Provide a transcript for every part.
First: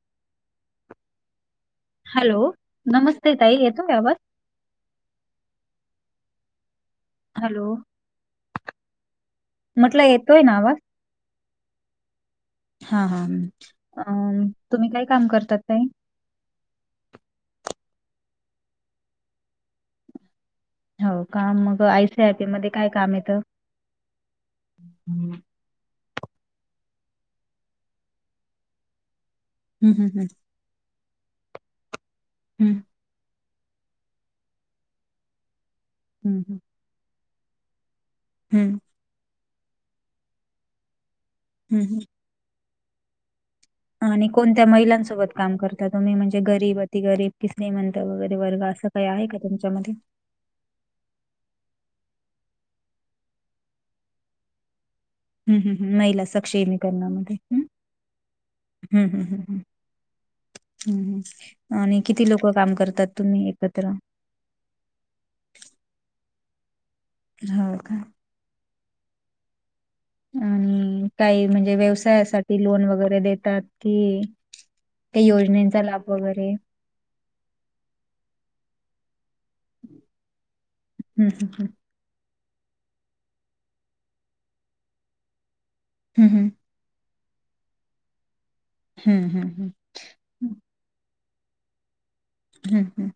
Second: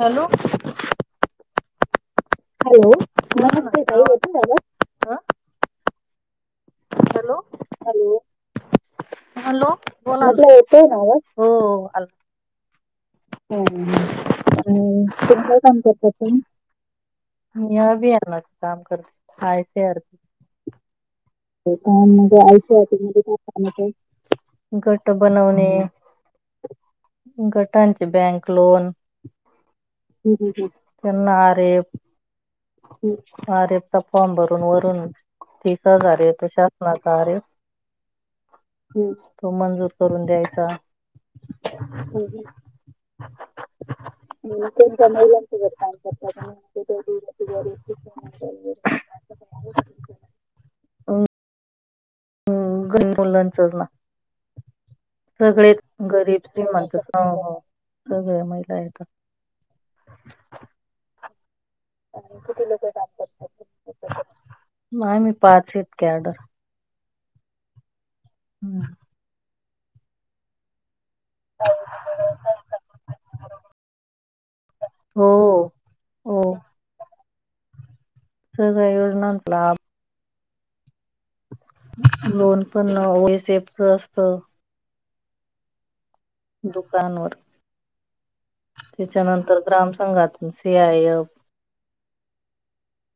Hello. Hello, नमस्ते ताई. येतोय आवाज? हॅलो. हॅलो बोला, म्हटलं येतोय का आवाज,, हो बोला. हां हां हम्म. अम, तुम्ही आणि काय काम तुम्ही करतात काय काम ताई करतात ताई? बी या लावायच काम करते, कायटर. हो काम मग पण म आयसीआयपी मध्ये आयष काय काम येतं आहे. [unintelligible] [unintelligible] गट हम्म, बनवणे. गटांचे बँक लोन हम्म, हम्म, त्यांना आर एफ हम्म. आर एफ चा फॉर्म भरून वरूनच, तीस हजार हम्म, येतं हम्म, शासनाचा आर एफ. हम्म. तो मंजूर करून द्यायचा. हम्म. हो. आणि कोणत्या महिलांसोबत काम करता तुम्ही,? म्हणजे करता गरीब, अति गरीब की श्रीमंत वगैरे वर्ग असंऽ तुम्ही असं काही आहे का तुमच्यामध्ये.? अम् हम्म गरीब मुलांचं ना. हम्म सगळे हम्म हम्म, महिला गरीब श्रीमंत हो, सक्षेमीकरणामध्ये, हो. हम्म सगळ्या महिला हम्म येतात हम्म हम्म्म. हम्म हं, आणि किती लोकं काम करतात तुम्ही एकत्र? नाही मी पाच इतकी आर्डर? हो का. हम्म. आणि, काही म्हणजे व्यवसायासाठी लोन वगैरे देतात कि, काही हो योजनांचा लाभ हो वगैरे, स कावड ना आणला. [unintelligible] हम्म हम्म हम्म. लोन पण ओएसएफच असतं. हम्म हम्म. दुकानवर, हं हं त्याच्यानंतर हं ग्राम संंघातून सीआययप हम्म,,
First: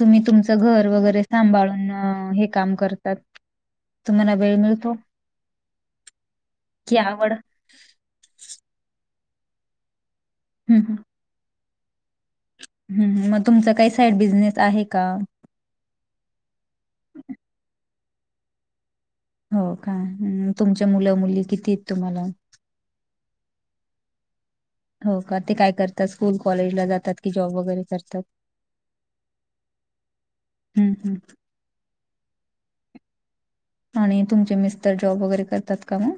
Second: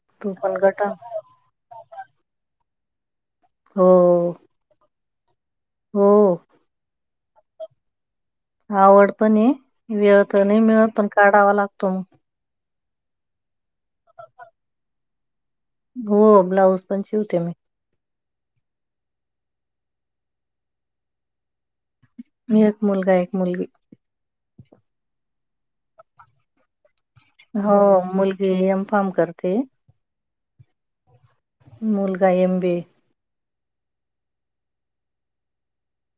तुम्ही तू पण तुमचं घर गटा वगैरे सांभाळून हे काम करऽ तात,, हो तुम्हाला वेळ मिळतो? हो. की आवड. आवड पण आहे, वेळ तर नाही हं मिळत, पण काढावा लागतो. हम्म, मग तुमचा काही साईड बिझनेस आहे का? हो, ब्लाऊज पण शिवते मी. हो काय, तुमच्या मुलं मुली किती आहेत तुम्हाला. एक मुलगा, एक मुलगी. हो का ते काय करतात, स्कूल कॉलेजला जातात की जॉब हो, वगैरे करतात? मुलगी एम फार्म करते. हम्म- हम्म. मूलगा एम बी. ए. आणि तुमचे मिस्टर जॉब वगैरे करतात का मग.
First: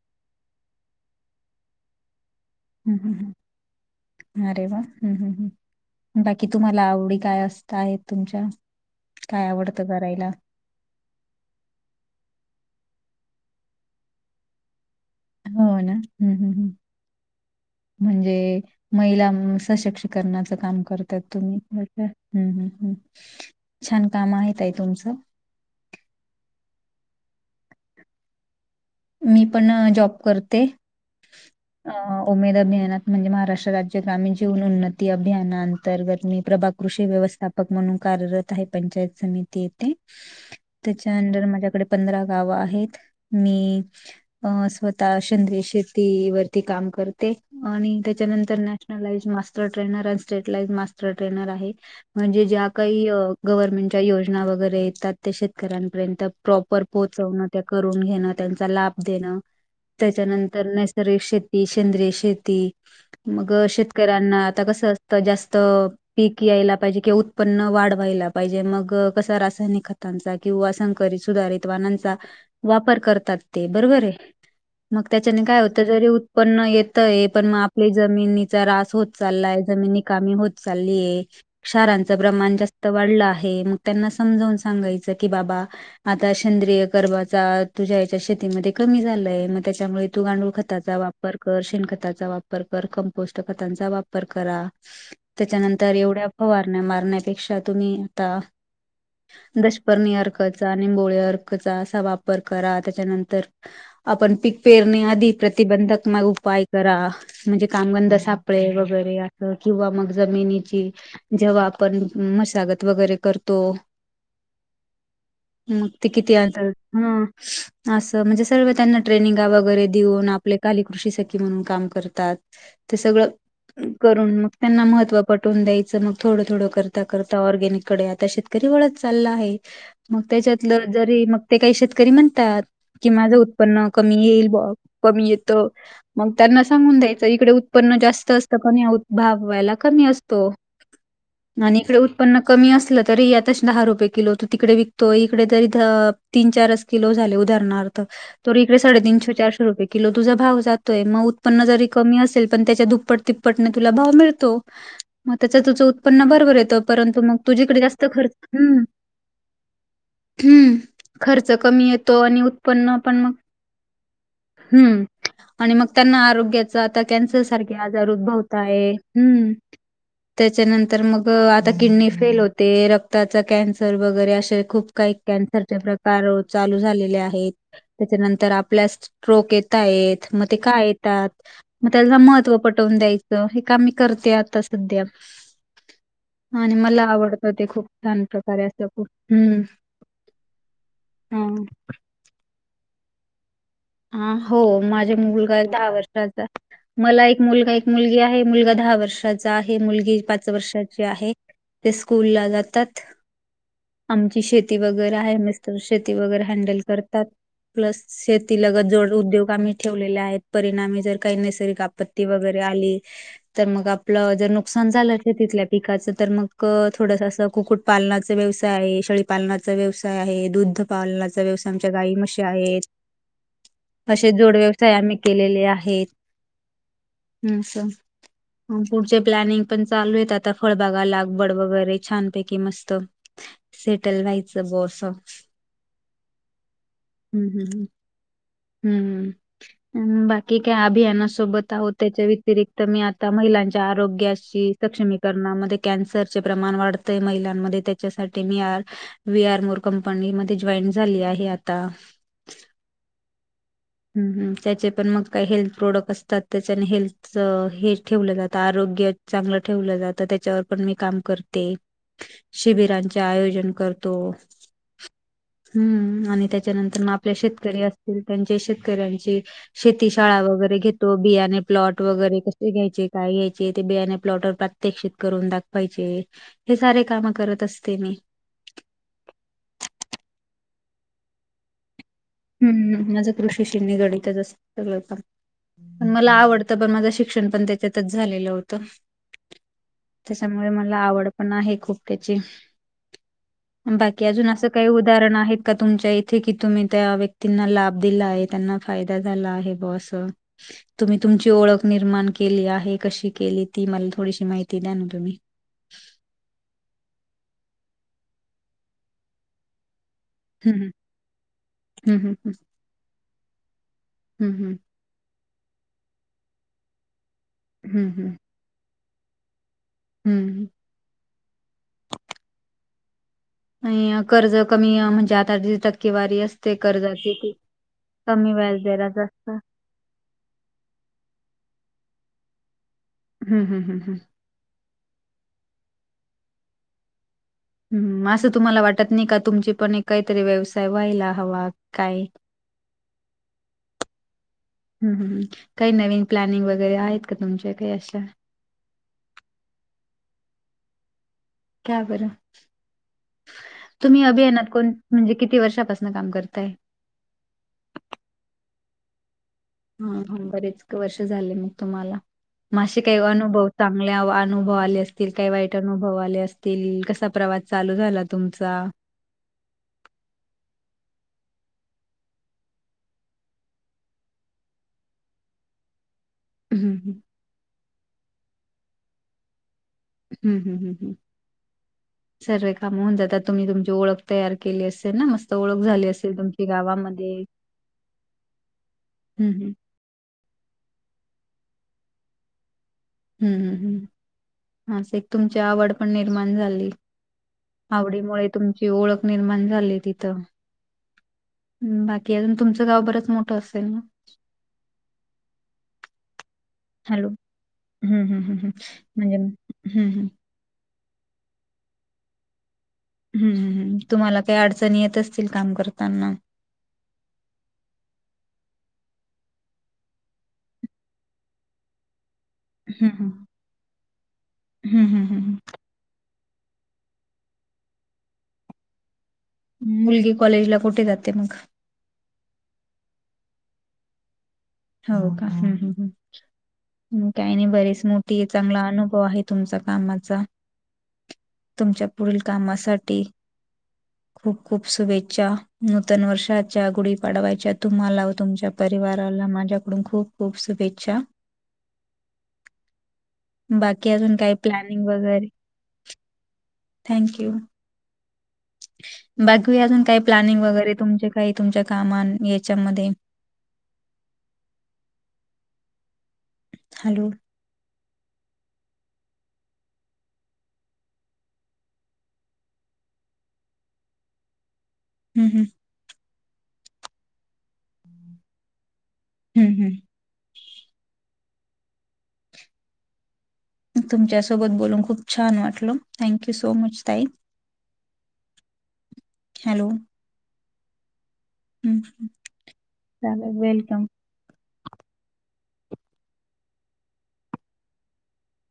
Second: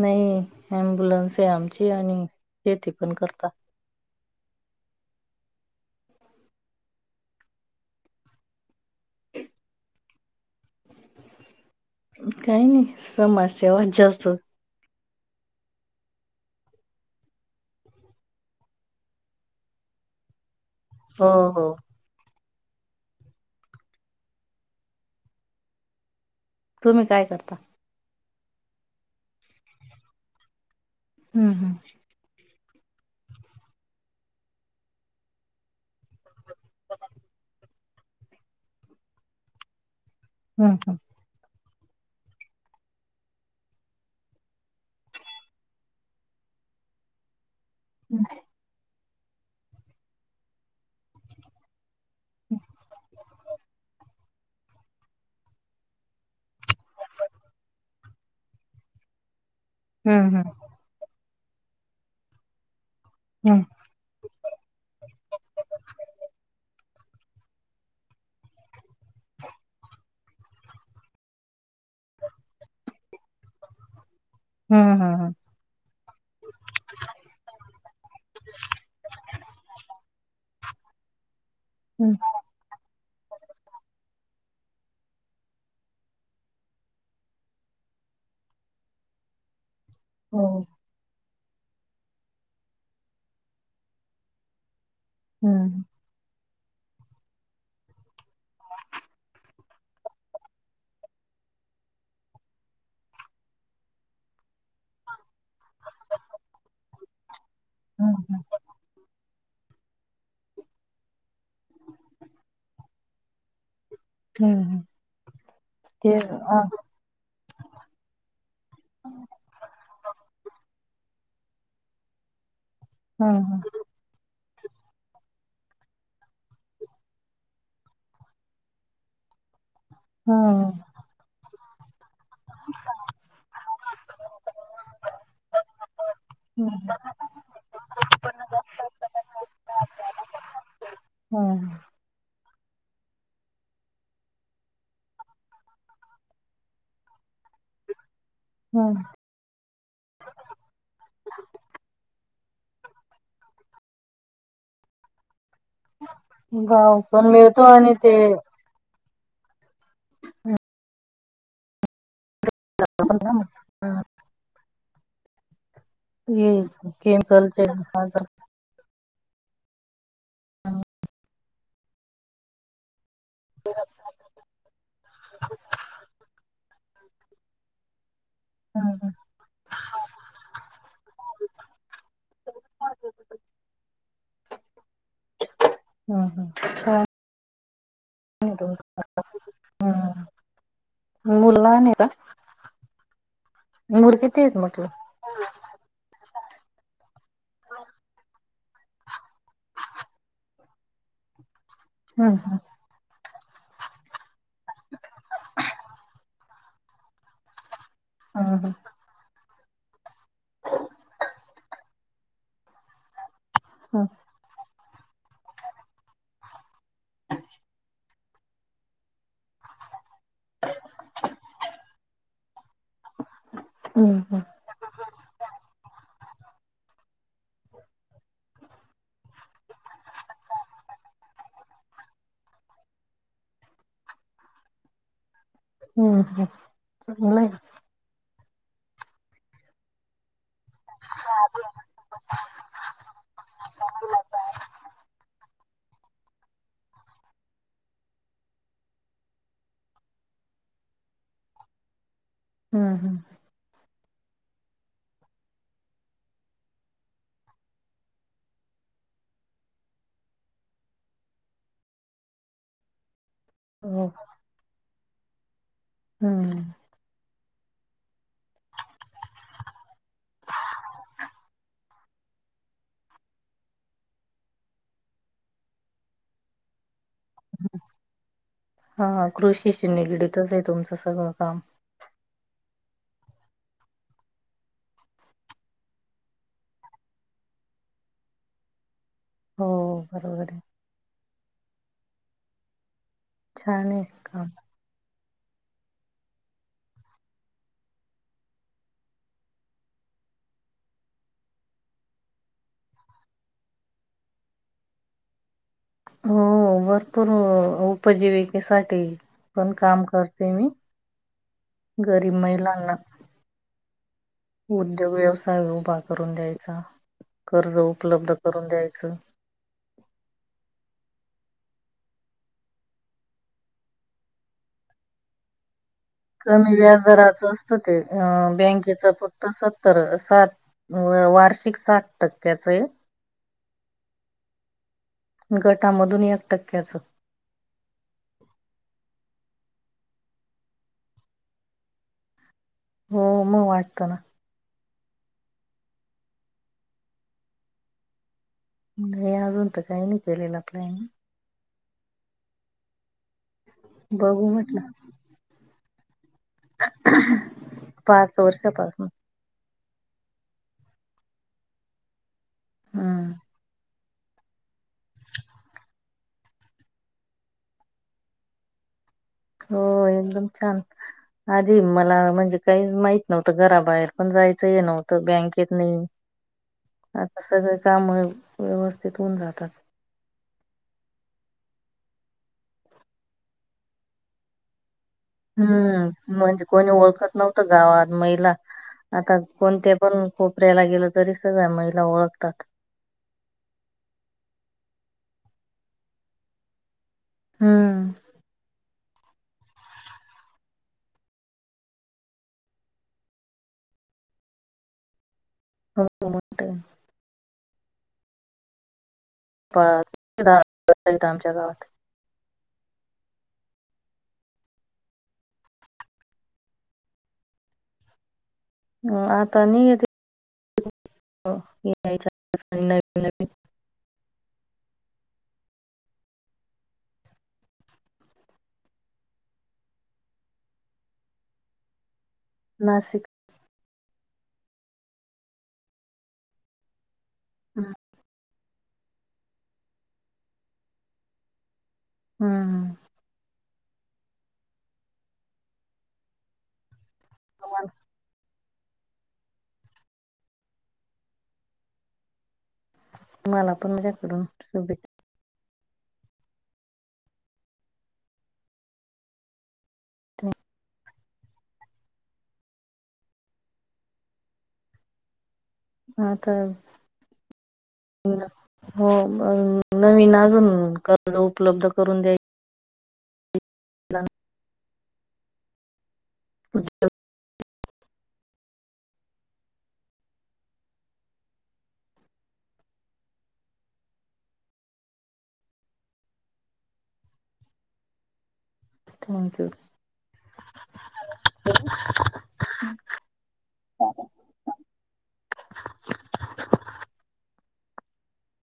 नाही, अम्ब्युलन्स आहे आमची आणि शेती हम्म- पण हम्म- हम्म. करता अरे वा, हम्म- हम्म- हम्म बाकी तुम्हाला आवडी काय असत आहेत तुमच्या. काय आवडतं करायला. काय नाही, समाजसेवाच जास्त. हो ना, हम- हम-हम्. म्हणजे, महिला सशक्तीकरणाचं काम करते. त्यात हो तुम्ही हो हाय का. हम- हम- हम छान काम आहे ताई तुमचं. तुम्ही काय करता. मी पण जॉब करते. हम्-हम्. उमेगा अभियानात म्हणजे महाराष्ट्र राज्य ग्रामीण जीवन उन्नती अभियाना अंतर्गत मी प्रभाग कृषी व्यवस्थापक म्हणून कार्यरत आहे, पंचायत समिती येथे. हम्म त्याच्या अंडर माझ्याकडे पंधरा गाव आहेत. मी अ स्वतः सेंद्रिय शेती वरती काम करते. आणि त्याच्यानंतर ना मास्टर ट्रेनर अ स्टेट लाइज मास्टर ट्रेनर आहे. म्हणजे ज्या काही गर्वमेंटच्या योजना वगैरे येतात, त्या शेतकऱ्यांपर्यंत प्रॉपर पोहोचवण त्या करून घेण त्यांच लाभ देण. हम्म हम्म त्याच्यानंतर नैसर्गिक शेती, सेंद्रय शेती मग हम्म शेतकऱ्यांना आता कसं असतं, जास्त पीक यायला पाहिजे, किंवा उत्पन्न वाढवायला पाहिजे. मग कसा रासायनिक खतांचा किंवा संकरित सुधारित वाणांचा वापर करतात. ते बरोबर आहे. हा- हा. मग त्याच्याने काय होतं, जरी उत्पन्न येतय पण मग आपले जमिनीचा ऱ्हास होत चाललाय. जमिनी कमी होत चालली आहे. क्षारांच हम्म हम्म प्रमाण जास्त वाढलं आहे. मग त्यांना समजावून सांगायचं की बाबा आता सेंद्रिय गरबाचा तुझ्या च्या शेतीमध्ये कमी झालय, मग त्याच्यामुळे तू गांडूळ हो खताचा वापर कर, शेण खताचा वापर कर, कंपोस्ट खतांचा वापर करा. हम्म त्याच्यानंतर एवढ्या ओ वारण्या मारण्यापेक्षा तुम्ही आता दशपर्णी अर्कचा, निंबोळी अर्कचा असा वापर करा. त्याच्या त्याच्यानंतर आपण पीक पेरणी आधी प्रतिबंधात्मक उपाय करा, म्हणजे कामगंध हम्म सापळे वगैरे किंवा मग जमिनीची जेव्हा आपण मशागत वगैरे करतो. हम्म हम्म मग ते किती हा आल. हा ह असं म्हणजे सर्व त्यांना ट्रेनिंगा वगैरे देऊन, आपले काही कृषी सखी म्हणून काम करतात ते सगळं हा करून मग त्यांना महत्त्व पटवून द्यायचं मग थोडं थोडं करता करता ऑरगॅनिक कडे आता शेत शेतकरी वळत चालला आहे, मग हा त्याच्यातलं जरी मग ते काही शेतकरी म्हणतात कि माझं उत्पन्न कमी येईल कमी येतं मग त्यांना सांगून द्याय आता इकडे उत्पन्न जास्त असतं कणी भाव व्हायला कमी असतो. [unintelligible] आणि इकड उत्पन्न कमी असलं तरी आताशी दहा रुपये किलो तो तिकड विकतो इकडे तरी ध तीन चारच किलो झाले उदाहरणार्थ तर इकडे हा साडेतीशे चारशे रुपय किलो तुझा भाव जातोय म उत्पन्न जरी कमी असेल पण त्याच्या दुप्पट तिप्पटने तुला भाव मिळतो. [inaudible] मग त्याच तुझं उत्पन्न बरोबर येतं भाव परंतु पण मग मिळतो तुझीकडे आणि जास्त ते खर्च हू हू खर्च कमी येतो आणि उत्पन्न पण मग हू आणि मग त्यांना हे आरोग्याचा आता कॅन्सर केमिकल ते सारखे आजार उद्भवत आणि त्याच्यानंतर मग आता किडनी फेल होते रक्त ताच कॅन्सर वगैरे अशा खूप काही कॅन्सरचे प्रकार चालू झालेले आहेत त्याच्यानंतर आपल्यास येत आहेत म ते का येतात म त्यांना महत्व पटवून द्यायचं हे काम मी करते आता सध्या आणि मला आवडतं ते खूप छान प्रकारे असं खूप हू म मूल लहानये का मुल हा किती आहेत हो म्हटलं? माझे मुलगा एक दहा वर्षाचा मला एक मुलगा एक मुलगी आहे मुलगा दहा वर्षाचा आहे मुलगी पाच वर्षाची आहे. ते हम्म स्कूलला जातात. आमची शेती वगैरे आहे मिस्टर शेती वगैरे हँडल करतात प्लस ति हम्म लगत जोड उद्योग आम्ही ठेवलेले आहेत परिणामी जर काही नैसर्गिक आपत्ती वगैरे आली तर मग आपलं जर नुकसान झालं तिथल्या पिकाचं तर मग थोडस असं कुक्कुट पालनाचा व्यवसाय आहे शेळी पालनाचा व्यवसाय आहे दुध पालनाचा व्यवसाय आमच्या गायी मशी आहेत. हम्म तशे जोड व्यवसाय आम्ही केलेले आहेत असं म पुढचे प्लॅनिंग पण चालू आहेत आता फळबागा लागवड वगैरे छानपैकी मस्त. सेटल व्हायचं बोस. हू ह चांगलाय हू अन् बाकी काय अभियाना सोबत आहोत. त्याच्या व्यतिरिक्त मी आता महिलांच्या आरोग्याची सक्षमीकरणा मध्ये कॅन्सरचे प्रमाण वाढत वाढतय महिलांमध्ये त्याच्यासाठी मी आज वी आर मोर कंपनी मध्ये जॉईन झाली आहे आता. हम् हम्. हू हू त्याचे पण मग काय हेल्थ प्रोडक्ट असतात त्याच्याने हेल्थ हे ठेवलं जातं आरोग्य चांगलं ठेवलं जातं त्याच्यावर पण मी काम करते. शिबिरांचे आयोजन हो करतो हू आणि हम्म त्यांच्यानंतर म आपण आपल्या शेतकरी असतील त्यांचे शेतकऱ्यांची शेती शाळा वगैरे घेतो बियाणे प्लॉट वगैरे कसे घ्यायचे काय घ्यायचे ते बियाणे प्लॉटवर प्रतेक्षित करून दाखवायचेे हे सारे काम करत असते मी. हा कृषीशी निगडीतच आहे तुमच सगळ काम. हम्म, माझ कृषीशि निगडीतच असत सगळ काम. पण मला आवडत पण. माझ शिक्षण पण त्याच्यातच झालेल होत. हो बरोबर आहे. त्याच्यामुळे मला आवड पण आहे खूप त्याची. छान आहे बाकी काम अजून अस काही उदाहरण आहेत का तुमच्या इथे की तुम्ही त्यावे तीना लाभ दिला आहे त्यांना फायदा झाला आहे बवा अस. तुम्ही तुमची ओळख निर्माण केली आहे कशी केली ती मला थोडीशी माहिती द्या ना तुम्ही. हो हो भरपूर उपजीविकेसाठी पण काम कर ते मी. हम्म हम्म गरीब हम्म महिलांना हम्म उद्योग व्यवसाय उभा करून द्यायचा. कर्ज हम्म उपलब्ध हम्म करून द्यायच. हम्म आणि कर्ज कमी म्हणजे आता टक्केवारी असते कमी कर्जाची व्याजदराच ती असत ते. कमी व्याज बँकेच दराच फक्त असत सत्तर सात, वार्षिक साठ टक्क्याच आहे. हम्म हम्म हम्म हम्म गटामधून एक टक्क्याच. हम्म, अस तुम्हाला वाटत नाही का तुमची पण काहीतरी व्यवसाय व्हायला हवा. काय हो मग वाटत ना. हम्म हम्म, काही नवीन प्लॅनिंग वगैरे आहेत का तुमच्या काही अशा. नाही अजून तर काही नाही केलेला प्लॅन. का बर तुम्ही बघू अभियानात म्हटलं कोण म्हणजे किती वर्षापासून काम करताय. पाच वर्षापाासून. हा हा बरेच वर्ष झाले मग तुम्हाला. म असे काही हम्म. अनुभव सां चांगले अनुभव आले असतील. काही वाईट अनुभव आले असतील. कसा प्रवास चालू झाला तुमचा. हो एकदम छान. आधी मला म्हणजे काहीच माहित नव्हत. घराबाहेर पण जायच हे नव्हत. बँकेत नाही. हं आता सगळे काम व्यवस्थित होऊन जातात. हम्म हम्म हम्म हम्म सर्व कामे होऊ जातात. तुम्ही तुमची ओळख तयार केली असेल ना मस्त. ओळख झाली हम्म, असेल म्हणजे तुमची कोणी ओळखत गावामध्ये नव्हत गावात. महिला आता हं हं कोणत्या पण कोपऱ्याला गेल तरी सगळया महिला ओळखतात. हम्म हम्म हम्म, अस एक तुमची आवड पण निर्माण झाली. हम्म आवडीमुळे तुमची ओळख निर्माण झाली तिथ. हम्म, बाकी अजून, तुमच गाव बरच मोठ असेल ना. हो मोठ आहे. हॅलो, हम्म हम्म हम्म म्हणजे हम्म हम्म [unintelligible] अमच्या गावात. हम्म हम्म, तुम्हाला काही अडचणी येत असतील काम करताना. ह आता नाही येत आहे. हम्म हम्म हम्म हम्म हम्म मुलगी कॉलेजला कुठे जाते मग. नाशिक हो का, हम्म हम्म हम्म मग काही नाही बरीच मोठी आहेत. चांगला अनुभव आहे तुमचा कामाचा तुमच्यात पुढील हम्म कामासाठी खूप, खूप शुभेच्छा, नूतन वर्षाच्या, गुढी- पाडवायच्या तुम्हाला व तुमच्या परिवाराला माझ्या कडुन खूप, खूप शुभेच्छा. मला पण बाकी अजून माझ्याकडून काय प्लॅनिंग शुभेच्छा वगैरे? Thank you. बाकी अजून काय प्लॅनिंग वगैरे, तुमचे काही तुमच्या कामानं याच्यामध्ये? हा तर. हॅलो [unintelligible] हो नवीन अजून कर्ज उपलब्ध करून द्याय [inaudible] [inaudible] [inaudible] हम्म, हम्म. तुमच्यासोबत बोलून खूप छान वाटल, थँक्यू सो मच ताई. [inaudible] Thank you. हॅलो. हं, हं चालेल वेलकम.